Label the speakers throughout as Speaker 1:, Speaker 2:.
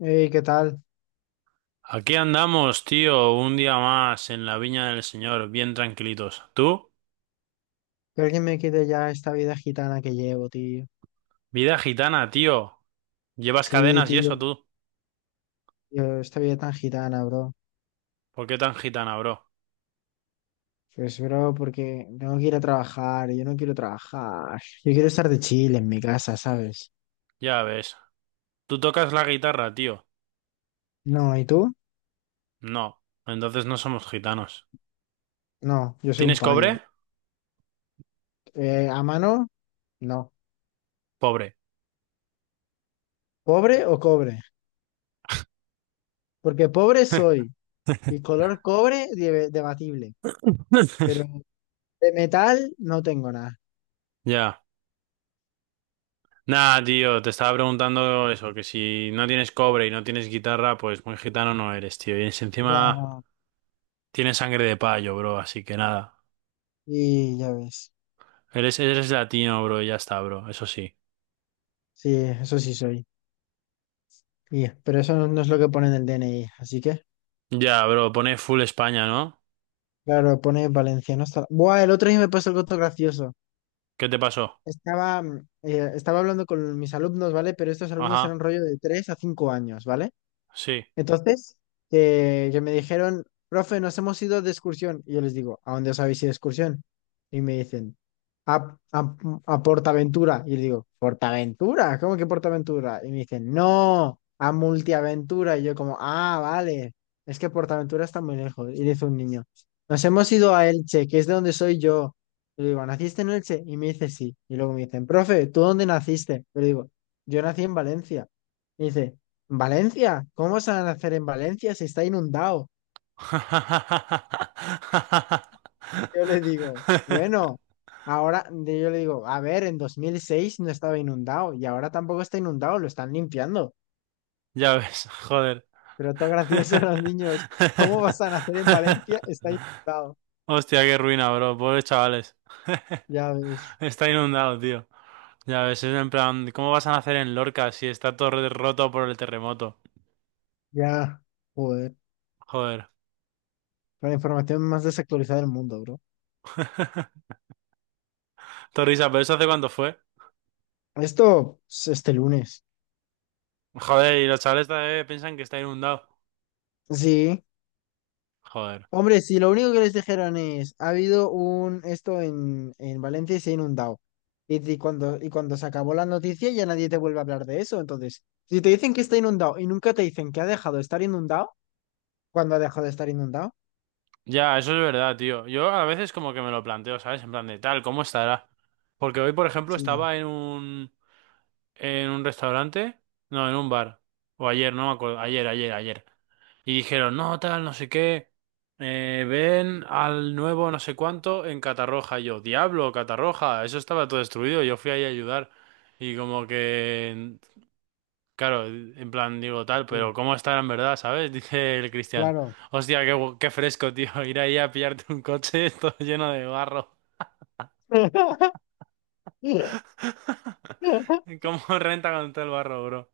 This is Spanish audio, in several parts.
Speaker 1: Ey, ¿qué tal?
Speaker 2: Aquí andamos, tío, un día más en la viña del Señor, bien tranquilitos. ¿Tú?
Speaker 1: Que alguien me quite ya esta vida gitana que llevo, tío.
Speaker 2: Vida gitana, tío. Llevas
Speaker 1: Sí,
Speaker 2: cadenas y eso
Speaker 1: tío,
Speaker 2: tú.
Speaker 1: tío, esta vida tan gitana, bro.
Speaker 2: ¿Por qué tan gitana, bro?
Speaker 1: Pues, bro, porque tengo que ir a trabajar, y yo no quiero trabajar. Yo quiero estar de chile en mi casa, ¿sabes?
Speaker 2: Ya ves. ¿Tú tocas la guitarra, tío?
Speaker 1: No, ¿y tú?
Speaker 2: No. Entonces no somos gitanos.
Speaker 1: No, yo soy un
Speaker 2: ¿Tienes
Speaker 1: payo.
Speaker 2: cobre?
Speaker 1: ¿A mano? No.
Speaker 2: Pobre.
Speaker 1: ¿Pobre o cobre? Porque pobre soy, y color cobre debatible, pero de metal no tengo nada.
Speaker 2: Ya. Nah, tío, te estaba preguntando eso, que si no tienes cobre y no tienes guitarra, pues muy gitano no eres, tío.
Speaker 1: Ya
Speaker 2: Encima
Speaker 1: no.
Speaker 2: tienes sangre de payo, bro, así que nada.
Speaker 1: Y ya ves.
Speaker 2: Eres latino, bro, y ya está, bro, eso sí.
Speaker 1: Sí, eso sí soy. Y- pero eso no es lo que pone en el DNI, así que,
Speaker 2: Ya, bro, pone full España, ¿no?
Speaker 1: claro, pone valenciano hasta... Buah, el otro día me pasó algo todo gracioso.
Speaker 2: ¿Qué te pasó?
Speaker 1: Estaba, estaba hablando con mis alumnos, ¿vale? Pero estos alumnos
Speaker 2: Ajá,
Speaker 1: eran rollo de 3 a 5 años, ¿vale?
Speaker 2: sí.
Speaker 1: Entonces, que me dijeron, profe, nos hemos ido de excursión. Y yo les digo, ¿a dónde os habéis ido de excursión? Y me dicen, a, a, a Portaventura. Y le digo, ¿Portaventura? ¿Cómo que Portaventura? Y me dicen, no, a Multiaventura. Y yo como, ah, vale, es que Portaventura está muy lejos. Y dice un niño, nos hemos ido a Elche, que es de donde soy yo. Y le digo, ¿naciste en Elche? Y me dice, sí. Y luego me dicen, profe, ¿tú dónde naciste? Y le digo, yo nací en Valencia. Y dice. Valencia, ¿cómo se van a hacer en Valencia si está inundado? Yo le digo, bueno, yo le digo, a ver, en 2006 no estaba inundado y ahora tampoco está inundado, lo están limpiando.
Speaker 2: Ya ves, joder.
Speaker 1: Pero todo gracioso los niños, ¿cómo vas a nacer en Valencia? Está inundado.
Speaker 2: Hostia, qué ruina, bro. Pobres chavales.
Speaker 1: Ya ves,
Speaker 2: Está inundado, tío. Ya ves, es en plan, ¿cómo vas a nacer en Lorca si está todo roto por el terremoto?
Speaker 1: ya, joder,
Speaker 2: Joder.
Speaker 1: la información más desactualizada del mundo, bro.
Speaker 2: Torrisa, ¿pero eso hace cuánto fue?
Speaker 1: Esto es este lunes.
Speaker 2: Joder, y los chavales todavía piensan que está inundado.
Speaker 1: Sí.
Speaker 2: Joder.
Speaker 1: Hombre, si lo único que les dijeron es, ha habido un esto en Valencia y se ha inundado. Y, y cuando se acabó la noticia ya nadie te vuelve a hablar de eso. Entonces, si te dicen que está inundado y nunca te dicen que ha dejado de estar inundado, ¿cuándo ha dejado de estar inundado?
Speaker 2: Ya, eso es verdad, tío. Yo a veces como que me lo planteo, ¿sabes? En plan de tal, ¿cómo estará? Porque hoy, por ejemplo,
Speaker 1: Sí,
Speaker 2: estaba en un restaurante, no, en un bar. O ayer, no me acuerdo, ayer. Y dijeron, "No, tal, no sé qué. Eh, ven al nuevo no sé cuánto en Catarroja." Y yo, "Diablo, Catarroja, eso estaba todo destruido." Yo fui ahí a ayudar y como que claro, en plan digo tal,
Speaker 1: sí,
Speaker 2: pero ¿cómo estará en verdad, sabes? Dice el Cristian.
Speaker 1: claro,
Speaker 2: Hostia, qué, qué fresco, tío. Ir ahí a pillarte un coche todo lleno de barro. ¿Cómo renta con todo el barro, bro?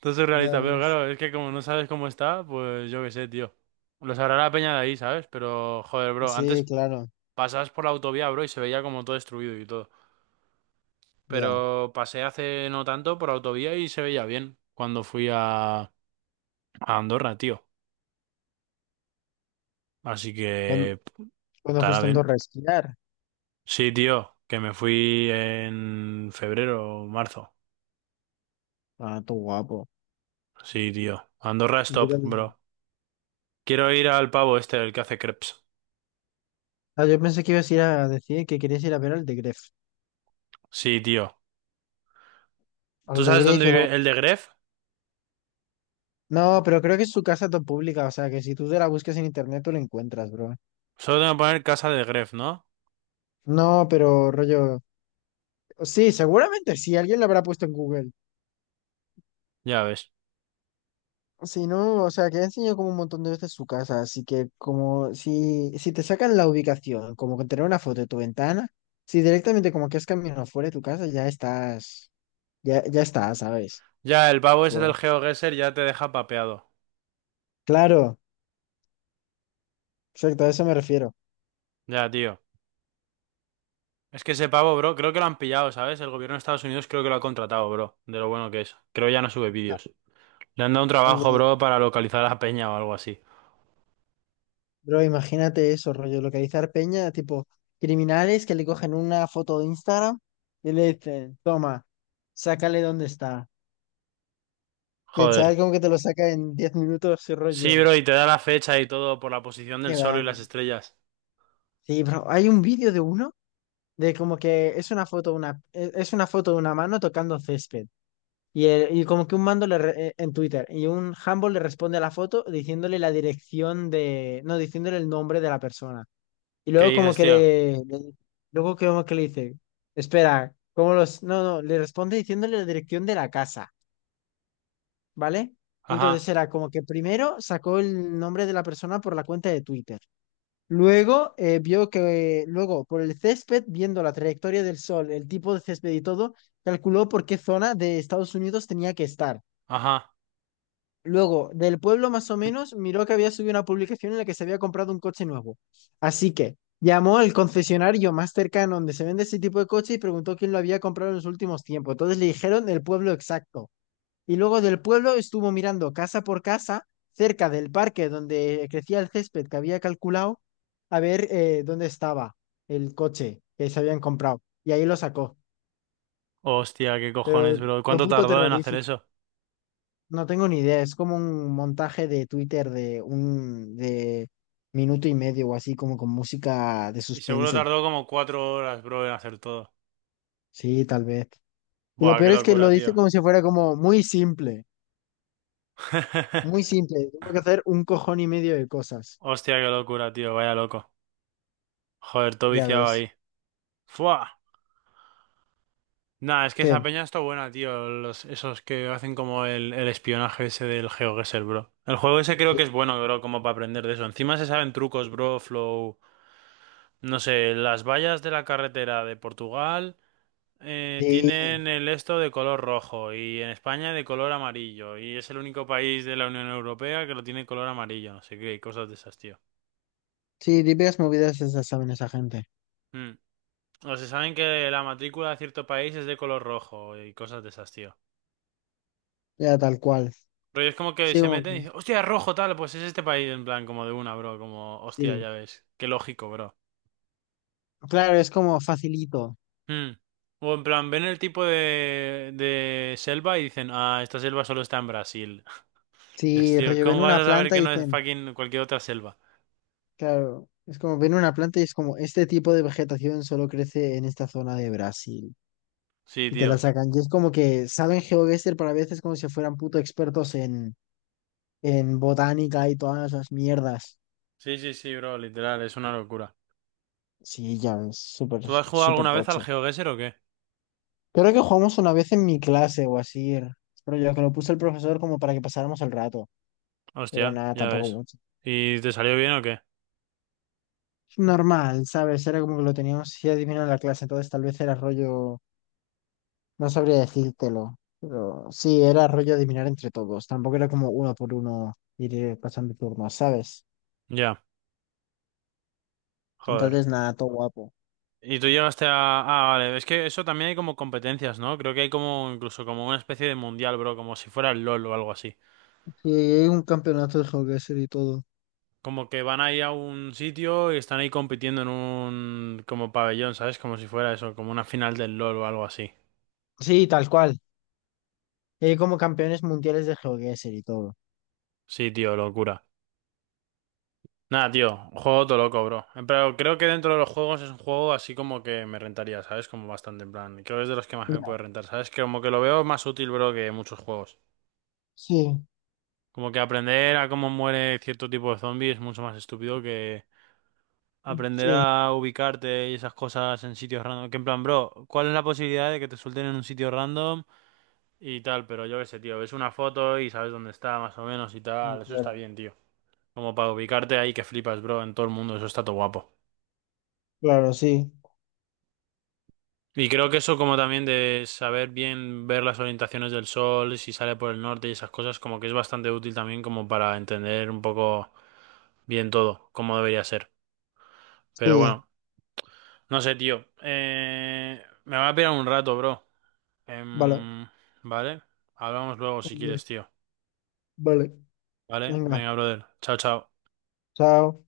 Speaker 2: Todo
Speaker 1: ya
Speaker 2: surrealista, pero
Speaker 1: ves.
Speaker 2: claro, es que como no sabes cómo está, pues yo qué sé, tío. Lo sabrá la peña de ahí, ¿sabes? Pero, joder, bro,
Speaker 1: Sí,
Speaker 2: antes
Speaker 1: claro,
Speaker 2: pasabas por la autovía, bro, y se veía como todo destruido y todo.
Speaker 1: ya.
Speaker 2: Pero pasé hace no tanto por autovía y se veía bien cuando fui a Andorra, tío. Así
Speaker 1: Cuando,
Speaker 2: que
Speaker 1: cuando
Speaker 2: estará
Speaker 1: fuiste en
Speaker 2: bien.
Speaker 1: Andorra a esquiar.
Speaker 2: Sí, tío, que me fui en febrero o marzo.
Speaker 1: Ah, tú guapo.
Speaker 2: Sí, tío. Andorra es
Speaker 1: Y yo
Speaker 2: top, bro.
Speaker 1: también.
Speaker 2: Quiero ir al pavo este, el que hace crepes.
Speaker 1: Ah, yo pensé que ibas a ir a decir que querías ir a ver al de Gref.
Speaker 2: Sí, tío.
Speaker 1: Al
Speaker 2: ¿Tú
Speaker 1: de
Speaker 2: sabes
Speaker 1: Gref
Speaker 2: dónde
Speaker 1: y a la...
Speaker 2: vive el de Gref?
Speaker 1: No, pero
Speaker 2: Ujú.
Speaker 1: creo que es su casa está pública, o sea que si tú te la buscas en internet tú la encuentras, bro.
Speaker 2: Solo tengo que poner casa de Gref, ¿no?
Speaker 1: No, pero rollo. Sí, seguramente sí, alguien la habrá puesto en Google.
Speaker 2: Ya ves.
Speaker 1: Si no, o sea que ha enseñado como un montón de veces su casa, así que como si, si te sacan la ubicación, como con tener una foto de tu ventana, si directamente como que has caminado fuera de tu casa, ya estás, ya, ya estás, ¿sabes?
Speaker 2: Ya, el pavo ese del
Speaker 1: Tú-
Speaker 2: GeoGuessr ya te deja papeado.
Speaker 1: claro, exacto, a eso me refiero.
Speaker 2: Ya, tío. Es que ese pavo, bro, creo que lo han pillado, ¿sabes? El gobierno de Estados Unidos creo que lo ha contratado, bro. De lo bueno que es. Creo ya no sube
Speaker 1: A-
Speaker 2: vídeos. Le han dado un
Speaker 1: al
Speaker 2: trabajo,
Speaker 1: de-
Speaker 2: bro, para localizar a la peña o algo así.
Speaker 1: Bro, imagínate eso, rollo, localizar peña, tipo criminales que le cogen una foto de Instagram y le dicen, toma, sácale dónde está. Y el chaval
Speaker 2: Joder.
Speaker 1: como que te lo saca en 10 minutos y
Speaker 2: Sí,
Speaker 1: rollo.
Speaker 2: bro, y te da la fecha y todo por la posición del
Speaker 1: Que
Speaker 2: sol y las
Speaker 1: van.
Speaker 2: estrellas.
Speaker 1: Sí, bro, hay un vídeo de uno de como que es una foto una, es una foto de una mano tocando césped. Y, y como que un mando en Twitter y un handball le responde a la foto diciéndole la dirección de, no, diciéndole el nombre de la persona. Y
Speaker 2: ¿Qué
Speaker 1: luego como
Speaker 2: dices,
Speaker 1: que
Speaker 2: tío?
Speaker 1: luego que como que le dice, espera, ¿cómo los? No, no, le responde diciéndole la dirección de la casa, ¿vale? Y
Speaker 2: Ajá,
Speaker 1: entonces era como que primero sacó el nombre de la persona por la cuenta de Twitter. Luego vio que, luego por el césped, viendo la trayectoria del sol, el tipo de césped y todo, calculó por qué zona de Estados Unidos tenía que estar.
Speaker 2: ajá.
Speaker 1: Luego, del pueblo más o menos, miró que había subido una publicación en la que se había comprado un coche nuevo. Así que llamó al concesionario más cercano donde se vende ese tipo de coche y preguntó quién lo había comprado en los últimos tiempos. Entonces le dijeron el pueblo exacto. Y luego del pueblo estuvo mirando casa por casa, cerca del parque donde crecía el césped que había calculado, a ver dónde estaba el coche que se habían comprado. Y ahí lo sacó.
Speaker 2: Hostia, qué
Speaker 1: Pero
Speaker 2: cojones, bro.
Speaker 1: lo
Speaker 2: ¿Cuánto
Speaker 1: puto
Speaker 2: tardó en hacer
Speaker 1: terrorífico.
Speaker 2: eso?
Speaker 1: No tengo ni idea, es como un montaje de Twitter de un de minuto y medio o así, como con música de
Speaker 2: Y seguro
Speaker 1: suspense.
Speaker 2: tardó como 4 horas, bro, en hacer todo.
Speaker 1: Sí, tal vez. Y lo
Speaker 2: Buah, qué
Speaker 1: peor es que lo
Speaker 2: locura,
Speaker 1: dice
Speaker 2: tío.
Speaker 1: como si fuera como muy simple, muy simple. Tengo que hacer un cojón y medio de cosas.
Speaker 2: Hostia, qué locura, tío. Vaya loco. Joder, todo
Speaker 1: Ya
Speaker 2: viciado
Speaker 1: ves.
Speaker 2: ahí. Fua. Nah, es que esa
Speaker 1: ¿Qué?
Speaker 2: peña está buena, tío. Los, esos que hacen como el espionaje ese del GeoGuessr, bro. El juego ese creo que
Speaker 1: Sí,
Speaker 2: es bueno, bro, como para aprender de eso. Encima se saben trucos, bro, flow. No sé, las vallas de la carretera de Portugal
Speaker 1: sí,
Speaker 2: tienen el esto de color rojo y en España de color amarillo. Y es el único país de la Unión Europea que lo tiene color amarillo, no sé qué, cosas de esas, tío.
Speaker 1: sí, típicas movidas esas saben esa gente.
Speaker 2: Mm. O se saben que la matrícula de cierto país es de color rojo y cosas de esas, tío.
Speaker 1: Ya tal cual.
Speaker 2: Pero es como que
Speaker 1: Sí,
Speaker 2: se
Speaker 1: como
Speaker 2: meten y
Speaker 1: que-
Speaker 2: dicen, hostia, rojo tal, pues es este país, en plan, como de una, bro, como, hostia,
Speaker 1: sí.
Speaker 2: ya ves, qué lógico, bro.
Speaker 1: Claro, es como facilito.
Speaker 2: Mm. O en plan, ven el tipo de selva y dicen, ah, esta selva solo está en Brasil. Es,
Speaker 1: Si
Speaker 2: tío,
Speaker 1: reviven
Speaker 2: ¿cómo vas
Speaker 1: una
Speaker 2: a saber
Speaker 1: planta
Speaker 2: que
Speaker 1: y
Speaker 2: no es
Speaker 1: dicen.
Speaker 2: fucking cualquier otra selva?
Speaker 1: Claro, es como ven una planta y es como este tipo de vegetación solo crece en esta zona de Brasil.
Speaker 2: Sí,
Speaker 1: Y te la
Speaker 2: tío.
Speaker 1: sacan. Y es como que saben GeoGuessr para veces como si fueran puto expertos en botánica y todas esas mierdas.
Speaker 2: Sí, sí, sí, bro, literal, es una locura.
Speaker 1: Sí, ya ves, súper,
Speaker 2: ¿Tú has jugado
Speaker 1: súper
Speaker 2: alguna vez al
Speaker 1: tocho.
Speaker 2: GeoGuessr o qué?
Speaker 1: Creo que jugamos una vez en mi clase o así. Pero yo que lo puso el profesor como para que pasáramos el rato. Pero
Speaker 2: Hostia,
Speaker 1: nada,
Speaker 2: ya
Speaker 1: tampoco
Speaker 2: ves.
Speaker 1: mucho.
Speaker 2: ¿Y te salió bien o qué?
Speaker 1: Normal, ¿sabes? Era como que lo teníamos así adivinado en la clase, entonces tal vez era rollo. No sabría decírtelo, pero sí, era rollo adivinar entre todos. Tampoco era como uno por uno ir pasando turnos, ¿sabes?
Speaker 2: Ya, joder.
Speaker 1: Entonces, nada, todo guapo.
Speaker 2: ¿Y tú llegaste a...? Ah, vale, es que eso también hay como competencias, ¿no? Creo que hay como incluso como una especie de mundial, bro, como si fuera el LOL o algo así.
Speaker 1: Sí, hay un campeonato de GeoGuessr y todo.
Speaker 2: Como que van ahí a un sitio y están ahí compitiendo en un... como pabellón, ¿sabes? Como si fuera eso, como una final del LOL o algo así.
Speaker 1: Sí, tal cual. Hay como campeones mundiales de GeoGuessr y todo.
Speaker 2: Sí, tío, locura. Nada, tío, un juego todo loco, bro. En plan, creo que dentro de los juegos es un juego así como que me rentaría, ¿sabes? Como bastante, en plan. Creo que es de los que más me
Speaker 1: Ya,
Speaker 2: puede rentar, ¿sabes? Que como que lo veo más útil, bro, que muchos juegos.
Speaker 1: sí,
Speaker 2: Como que aprender a cómo muere cierto tipo de zombies es mucho más estúpido que aprender
Speaker 1: sí,
Speaker 2: a ubicarte y esas cosas en sitios random. Que en plan, bro, ¿cuál es la posibilidad de que te suelten en un sitio random y tal? Pero yo qué sé, tío, ves una foto y sabes dónde está más o menos y
Speaker 1: sí,
Speaker 2: tal. Eso está
Speaker 1: claro.
Speaker 2: bien, tío. Como para ubicarte ahí que flipas, bro, en todo el mundo. Eso está todo guapo.
Speaker 1: Claro, sí.
Speaker 2: Y creo que eso como también de saber bien ver las orientaciones del sol, si sale por el norte y esas cosas, como que es bastante útil también como para entender un poco bien todo, cómo debería ser.
Speaker 1: Sí,
Speaker 2: Pero bueno, no sé, tío. Me va a pegar un rato, bro.
Speaker 1: vale.
Speaker 2: Em, ¿Vale? Hablamos luego si
Speaker 1: Ok,
Speaker 2: quieres, tío.
Speaker 1: vale,
Speaker 2: ¿Vale?
Speaker 1: venga,
Speaker 2: Venga, brother. Chao, chao.
Speaker 1: chao.